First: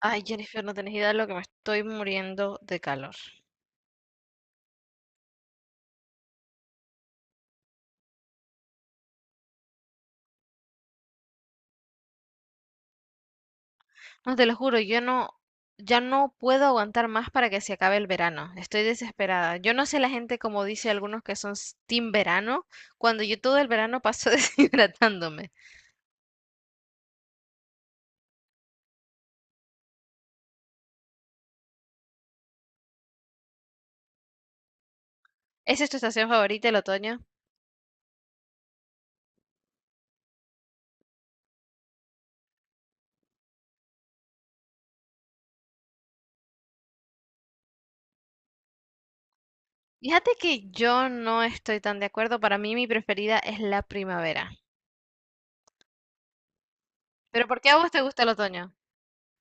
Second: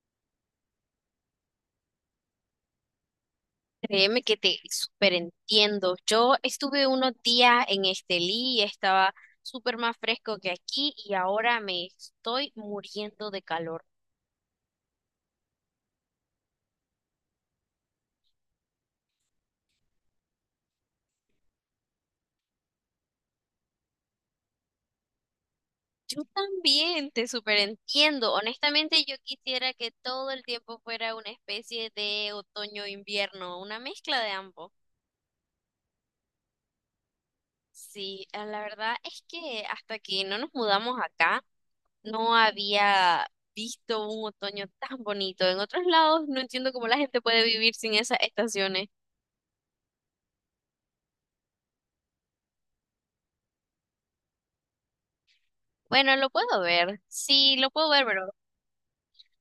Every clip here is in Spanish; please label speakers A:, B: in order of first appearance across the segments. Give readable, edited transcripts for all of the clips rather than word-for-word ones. A: Ay, Jennifer, no tenés idea de lo que me estoy muriendo de calor.
B: Créeme que te súper entiendo. Yo estuve unos días en Estelí, y estaba súper más fresco que aquí y ahora me estoy muriendo de calor.
A: No te lo juro, yo no, ya no puedo aguantar más para que se acabe el verano. Estoy desesperada. Yo no sé la gente como dice algunos que son team verano, cuando yo todo el verano paso deshidratándome.
B: Yo también te súper entiendo. Honestamente, yo quisiera que todo el tiempo fuera una especie de otoño-invierno, una mezcla de ambos.
A: ¿Esa es tu estación favorita, el otoño?
B: Sí, la verdad es que hasta que no nos mudamos acá, no había visto un otoño tan bonito. En otros lados no entiendo cómo la gente puede vivir sin esas estaciones.
A: Fíjate que yo no estoy tan de acuerdo. Para mí mi preferida es la primavera.
B: Bueno, lo puedo ver,
A: ¿Pero
B: sí,
A: por qué
B: lo
A: a
B: puedo
A: vos te
B: ver,
A: gusta
B: pero
A: el otoño?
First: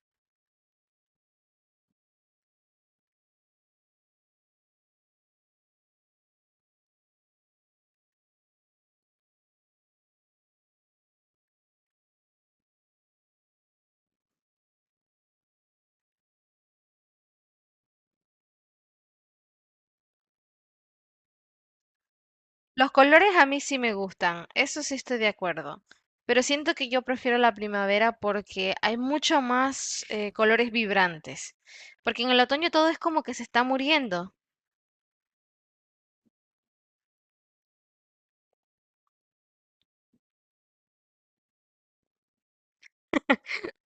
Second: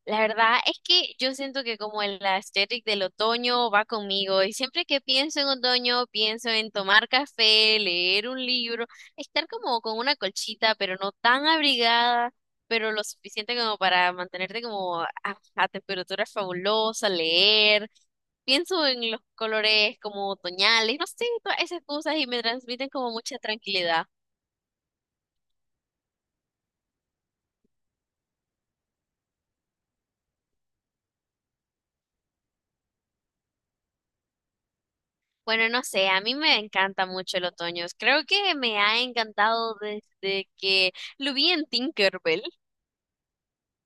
B: la verdad es que yo siento que como el aesthetic del otoño va conmigo y siempre que pienso en otoño pienso en tomar café, leer un libro, estar como con una colchita, pero no tan abrigada, pero lo suficiente como para mantenerte como a temperatura fabulosa, leer. Pienso en los colores como otoñales, no sé, todas esas cosas y me transmiten
A: Los
B: como
A: colores
B: mucha
A: a mí sí me
B: tranquilidad.
A: gustan, eso sí estoy de acuerdo, pero siento que yo prefiero la primavera porque hay mucho más colores vibrantes, porque en el otoño todo es como que se está muriendo.
B: Bueno, no sé, a mí me encanta mucho el otoño. Creo que me ha encantado desde que lo vi en Tinkerbell.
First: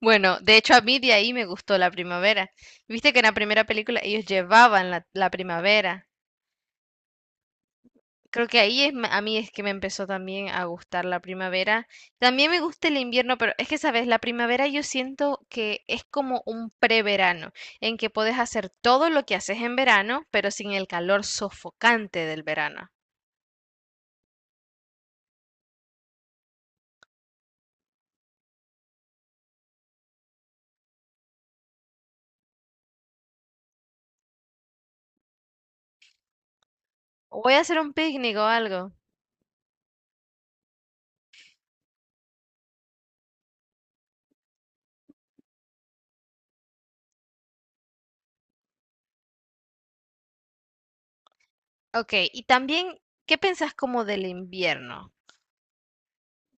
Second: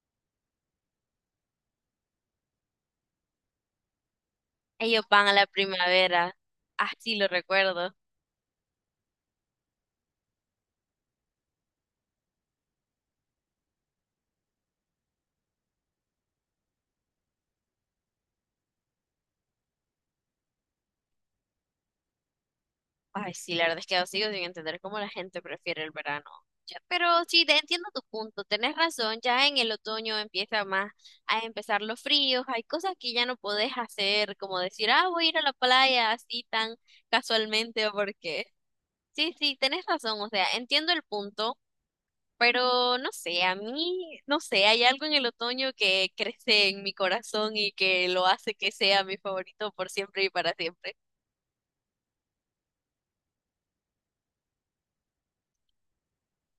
A: Bueno, de hecho a mí de ahí me gustó la primavera. Viste que en la primera película ellos llevaban la,
B: Ellos van
A: la
B: a la
A: primavera.
B: primavera, así lo recuerdo.
A: Creo que ahí es, a mí es que me empezó también a gustar la primavera. También me gusta el invierno, pero es que, sabes, la primavera yo siento que es como un preverano, en que puedes hacer todo lo que haces en verano, pero sin el calor sofocante del verano.
B: Ay, sí, la verdad es que sigo sin entender cómo la gente prefiere el verano. Ya, pero sí, te entiendo tu punto, tenés razón, ya en el otoño empieza más a empezar los fríos, hay cosas que ya no podés hacer, como decir, ah, voy a ir a la playa así tan
A: O voy a hacer
B: casualmente o
A: un picnic o
B: porque...
A: algo.
B: Sí, sí, tenés razón, o sea, entiendo el punto, pero no sé, a mí, no sé, hay algo en el otoño que crece en mi corazón y que lo hace que sea mi favorito por siempre y para siempre.
A: Ok, y también, ¿qué pensás como del invierno?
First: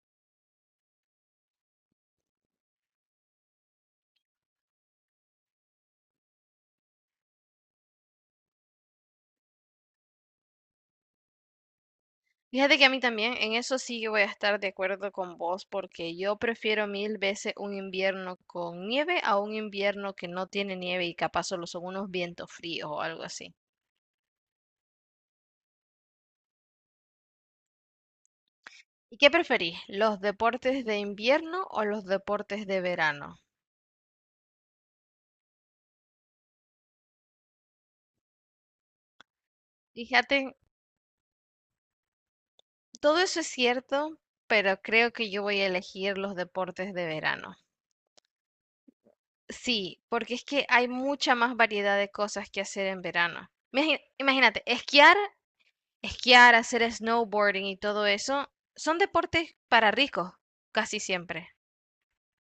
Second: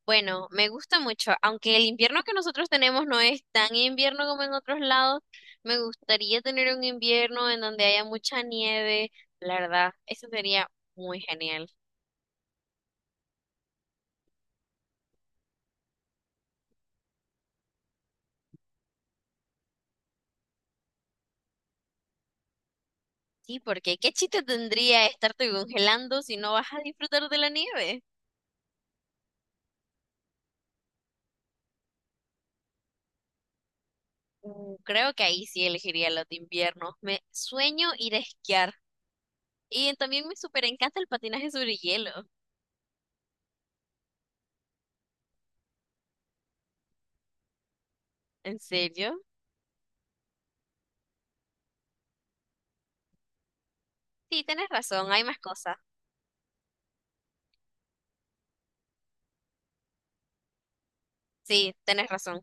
B: Bueno, me gusta mucho, aunque el invierno que nosotros tenemos no es tan invierno como en otros lados, me gustaría tener un invierno en donde haya mucha nieve, la verdad, eso sería muy genial.
A: Fíjate que a mí también, en eso sí que voy a estar de acuerdo con vos, porque yo prefiero mil veces un invierno con nieve a un invierno que no tiene nieve y capaz solo son unos vientos fríos o algo así.
B: Sí, porque ¿qué chiste tendría estarte congelando si no vas a disfrutar de la nieve?
A: ¿Y qué preferís, los deportes de invierno o los deportes de verano?
B: Creo que ahí sí elegiría los de invierno. Me sueño ir a esquiar y también me
A: Fíjate,
B: súper encanta el patinaje sobre hielo.
A: todo eso es cierto, pero creo que yo voy a elegir los deportes de verano.
B: ¿En serio?
A: Sí, porque es que hay mucha más variedad de cosas que hacer en verano.
B: Sí,
A: Imagínate,
B: tenés razón,
A: esquiar.
B: hay más cosas.
A: Esquiar, hacer snowboarding y todo eso son deportes para ricos, casi siempre.
B: Sí, tenés razón.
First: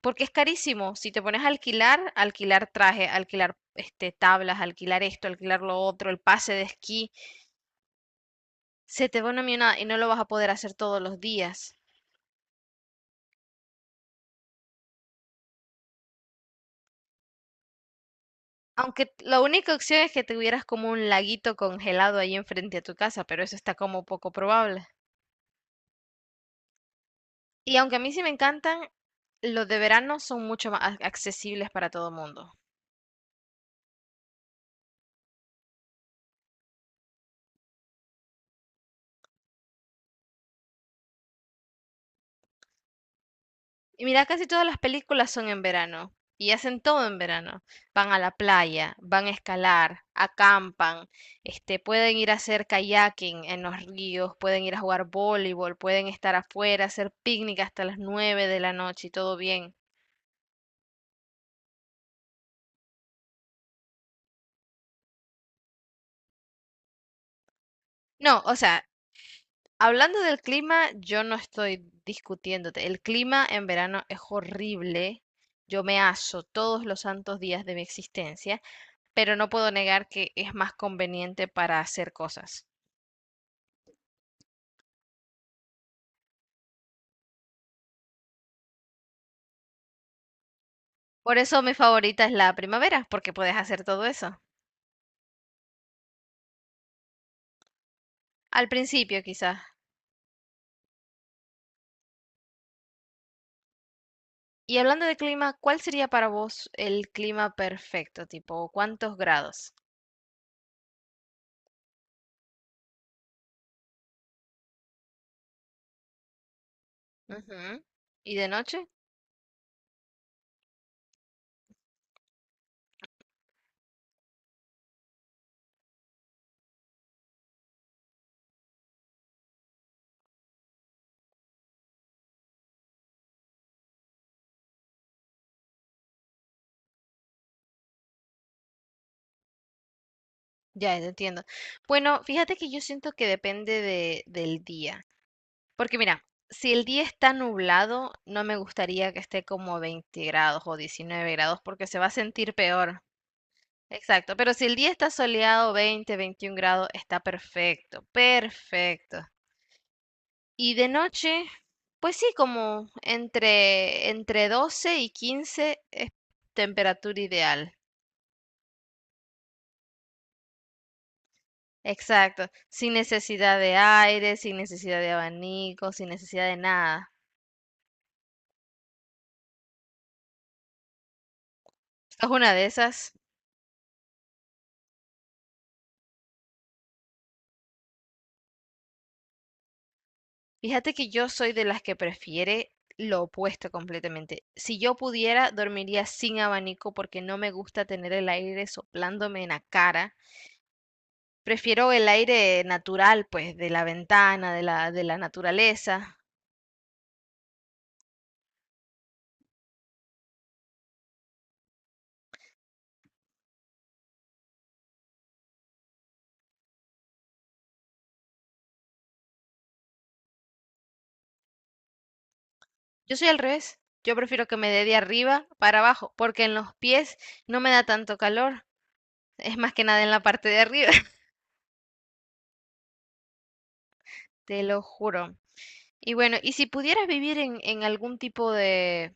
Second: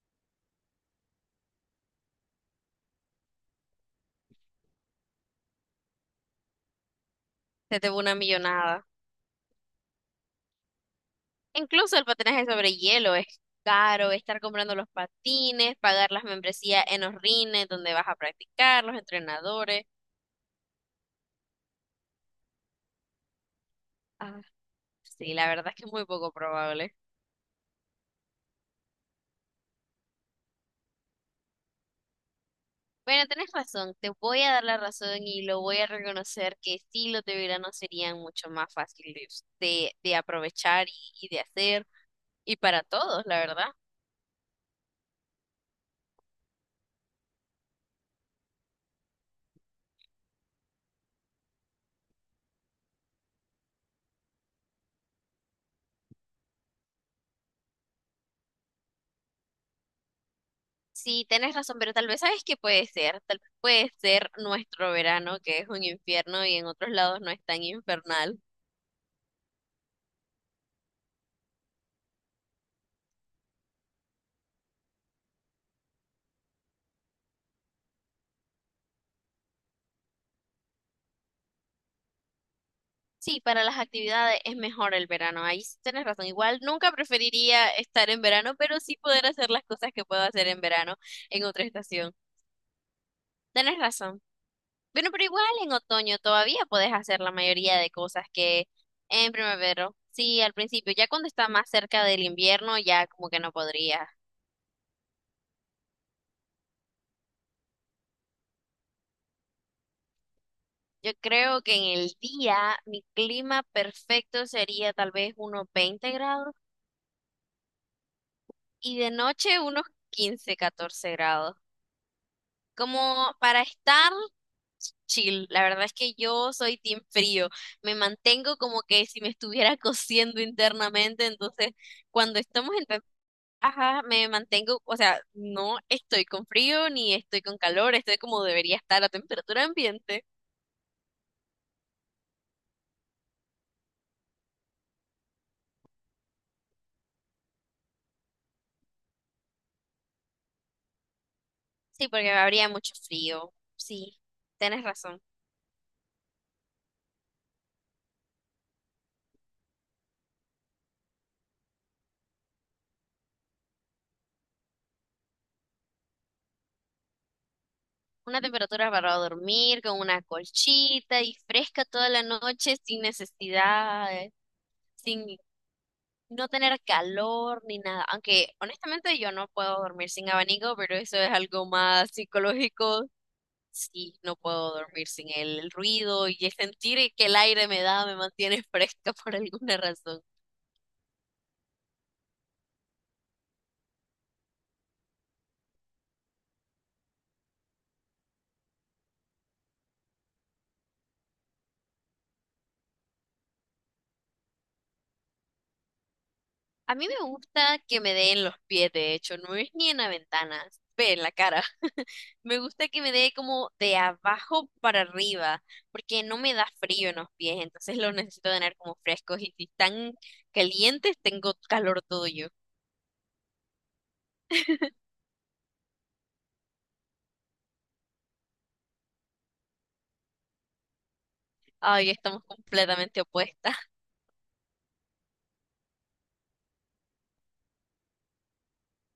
A: Porque es carísimo. Si te pones a alquilar, alquilar traje, alquilar este, tablas, alquilar esto, alquilar lo otro, el pase de esquí,
B: Se te va una millonada.
A: se te va una millonada y no lo vas a poder hacer todos los días.
B: Incluso el patinaje sobre hielo es caro, estar comprando los patines, pagar las membresías en los rines donde vas a practicar, los
A: Aunque la única
B: entrenadores.
A: opción es que tuvieras como un laguito congelado ahí enfrente a tu casa, pero eso está como poco
B: Ah,
A: probable.
B: sí, la verdad es que es muy poco probable.
A: Y aunque a mí sí me encantan, los de verano son mucho más accesibles para todo el mundo.
B: Bueno, tenés razón, te voy a dar la razón y lo voy a reconocer que sí los de verano serían mucho más fáciles de aprovechar y de hacer, y para todos, la verdad.
A: Y mira, casi todas las películas son en verano y hacen todo en verano. Van a la playa, van a escalar, acampan, este, pueden ir a hacer kayaking en los ríos, pueden ir a jugar voleibol, pueden estar afuera, hacer picnic hasta las 9 de la noche y todo bien.
B: Sí, tenés razón, pero tal vez sabes que puede ser, tal vez puede ser nuestro verano, que es un infierno y en otros lados no es tan infernal.
A: No, o sea, hablando del clima, yo no estoy discutiéndote. El clima en verano es horrible. Yo me aso todos los santos días de mi existencia, pero no puedo negar que es más conveniente para hacer cosas.
B: Sí, para las actividades es mejor el verano, ahí sí tienes razón. Igual nunca preferiría estar en verano, pero sí poder hacer las cosas que puedo hacer en verano
A: Por
B: en
A: eso
B: otra
A: mi
B: estación.
A: favorita es la primavera, porque puedes
B: Tienes
A: hacer todo
B: razón.
A: eso.
B: Bueno, pero igual en otoño todavía puedes hacer la mayoría de cosas que
A: Al principio,
B: en
A: quizás.
B: primavera. Sí, al principio, ya cuando está más cerca del invierno, ya como que no podría.
A: Y hablando de clima, ¿cuál sería para vos el clima perfecto? Tipo, ¿cuántos grados?
B: Yo creo que en el día mi clima perfecto sería tal vez unos 20 grados
A: Ujú. ¿Y de noche?
B: y de noche unos 15 14 grados como para estar chill. La verdad es que yo soy team frío. Me mantengo como que si me estuviera cociendo internamente. Entonces, cuando estamos en ajá, me mantengo, o sea, no estoy con frío ni estoy con calor, estoy como debería estar a temperatura ambiente.
A: Ya, ya entiendo. Bueno, fíjate que yo siento que depende de, del día. Porque mira, si el día está nublado, no me gustaría que esté como 20 grados o 19 grados, porque se va
B: Sí,
A: a
B: porque
A: sentir
B: habría mucho
A: peor.
B: frío. Sí,
A: Exacto, pero si el
B: tienes
A: día está
B: razón.
A: soleado, 20, 21 grados, está perfecto, perfecto. Y de noche, pues sí, como entre, entre 12 y 15 es temperatura ideal.
B: Una temperatura para dormir, con una colchita y fresca toda la
A: Exacto.
B: noche
A: Sin
B: sin
A: necesidad de
B: necesidad,
A: aire, sin necesidad de
B: sin
A: abanico, sin necesidad
B: no
A: de
B: tener
A: nada.
B: calor ni nada. Aunque honestamente yo no puedo dormir sin abanico, pero eso es algo más
A: Esta una de
B: psicológico.
A: esas.
B: Sí, no puedo dormir sin el ruido y el sentir que el aire me da, me mantiene fresca por alguna razón.
A: Fíjate que yo soy de las que prefiere lo opuesto completamente. Si yo pudiera, dormiría sin abanico porque no me gusta tener el aire soplándome en la cara. Prefiero el aire natural, pues, de la ventana, de de la naturaleza.
B: A mí me gusta que me den los pies, de hecho, no es ni en la ventana, ve en la cara. Me gusta que me dé como de abajo para arriba, porque no me da frío en los pies, entonces los necesito tener como frescos y si están calientes, tengo calor todo yo.
A: Yo soy al revés. Yo prefiero que me dé de arriba para abajo, porque en los pies no me da tanto calor. Es más que nada en la parte de arriba,
B: Ay, estamos completamente opuestas.
A: te lo juro. Y bueno, y si pudieras vivir en algún tipo de,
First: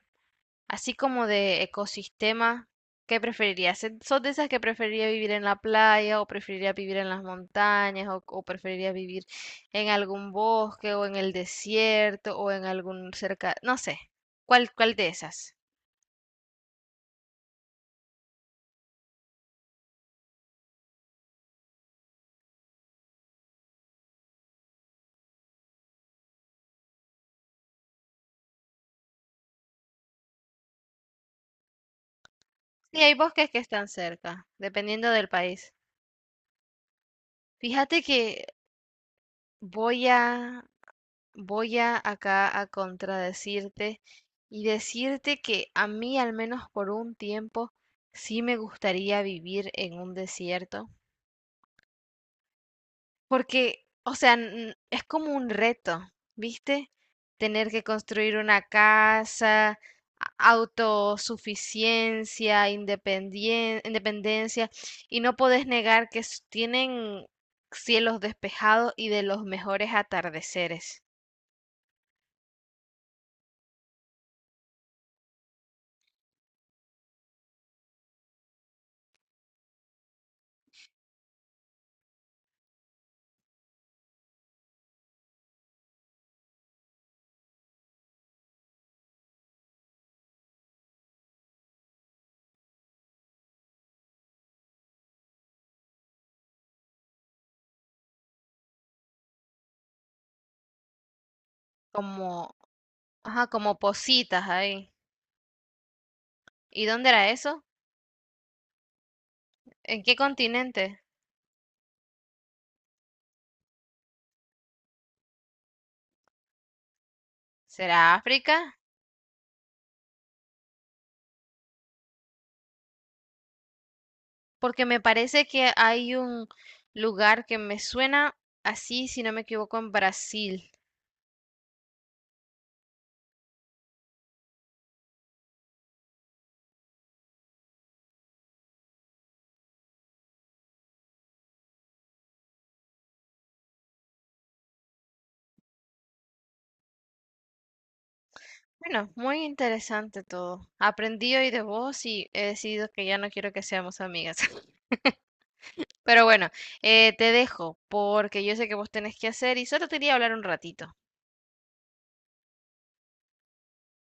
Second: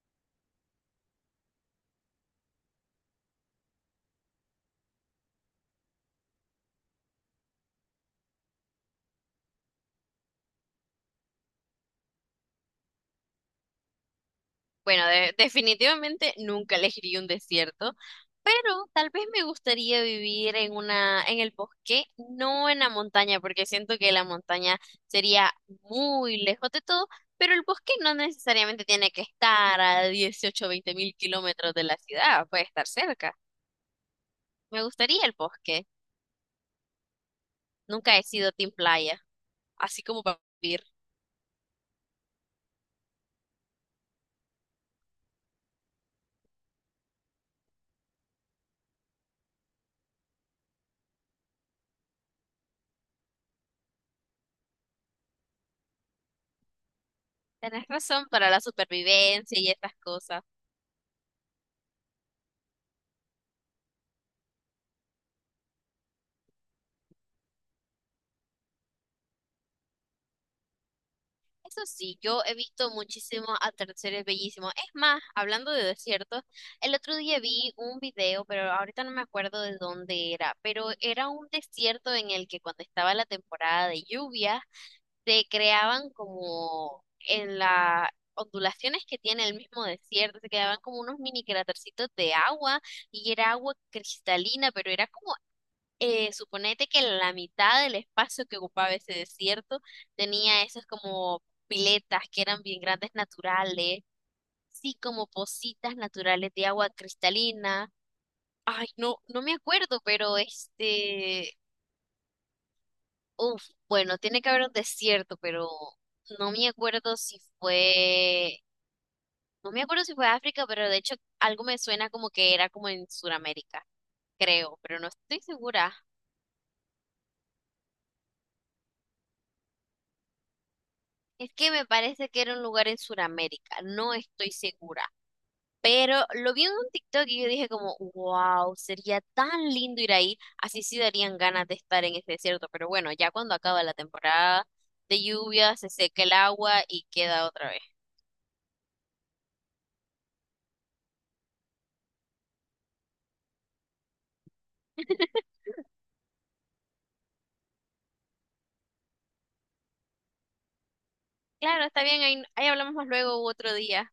A: así como de ecosistema, ¿qué preferirías? ¿Eh, ¿Sos de esas que preferiría vivir en la playa o preferiría vivir en las montañas o preferiría vivir en algún bosque o en el desierto o en algún cerca, no sé, ¿cuál, cuál
B: Bueno,
A: de esas?
B: definitivamente nunca elegiría un desierto, pero tal vez me gustaría vivir en una, en el bosque, no en la montaña, porque siento que la montaña sería muy lejos de todo, pero el bosque no necesariamente tiene que estar a 18, o 20 mil kilómetros de la ciudad, puede estar
A: Sí, hay
B: cerca.
A: bosques que están cerca,
B: Me
A: dependiendo
B: gustaría
A: del
B: el
A: país.
B: bosque.
A: Fíjate
B: Nunca he
A: que
B: sido team playa, así
A: voy
B: como para
A: a,
B: vivir.
A: voy a acá a contradecirte y decirte que a mí, al menos por un tiempo, sí me gustaría vivir en un desierto. Porque, o sea, es como un reto, ¿viste? Tener que
B: Tenés razón
A: construir
B: para
A: una
B: la supervivencia y
A: casa,
B: estas cosas.
A: autosuficiencia, independencia, y no podés negar que tienen cielos despejados y de los mejores atardeceres,
B: Eso sí, yo he visto muchísimos atardeceres bellísimos. Es más, hablando de desiertos, el otro día vi un video, pero ahorita no me acuerdo de dónde era, pero era un desierto en el que cuando estaba la temporada de lluvia, se creaban como en las ondulaciones que tiene el mismo desierto, se quedaban como unos mini crátercitos de agua y era agua cristalina, pero era como suponete que la mitad del espacio que ocupaba ese desierto tenía esas como piletas que
A: como,
B: eran bien grandes
A: ajá, como
B: naturales,
A: positas ahí.
B: sí, como pocitas naturales de
A: ¿Y
B: agua
A: dónde era eso?
B: cristalina. Ay, no, no me acuerdo,
A: ¿En qué
B: pero
A: continente?
B: este, uf, bueno, tiene que haber un desierto, pero no me acuerdo si
A: ¿Será África?
B: fue, no me acuerdo si fue África, pero de hecho algo me suena como que era como en Sudamérica, creo,
A: Porque me
B: pero no estoy
A: parece que
B: segura.
A: hay un lugar que me suena así, si no me equivoco, en Brasil.
B: Es que me parece que era un lugar en Sudamérica, no estoy segura. Pero lo vi en un TikTok y yo dije como, wow, sería tan lindo ir ahí. Así sí darían ganas de estar en ese desierto. Pero bueno, ya cuando acaba la temporada de lluvia, se seca el agua y queda otra vez.
A: Bueno, muy interesante todo. Aprendí hoy de vos y he decidido que ya no quiero que seamos amigas. Pero bueno, te dejo porque yo sé que vos tenés que hacer y solo te quería hablar un ratito.
B: Claro, está bien, ahí hablamos más luego u otro día.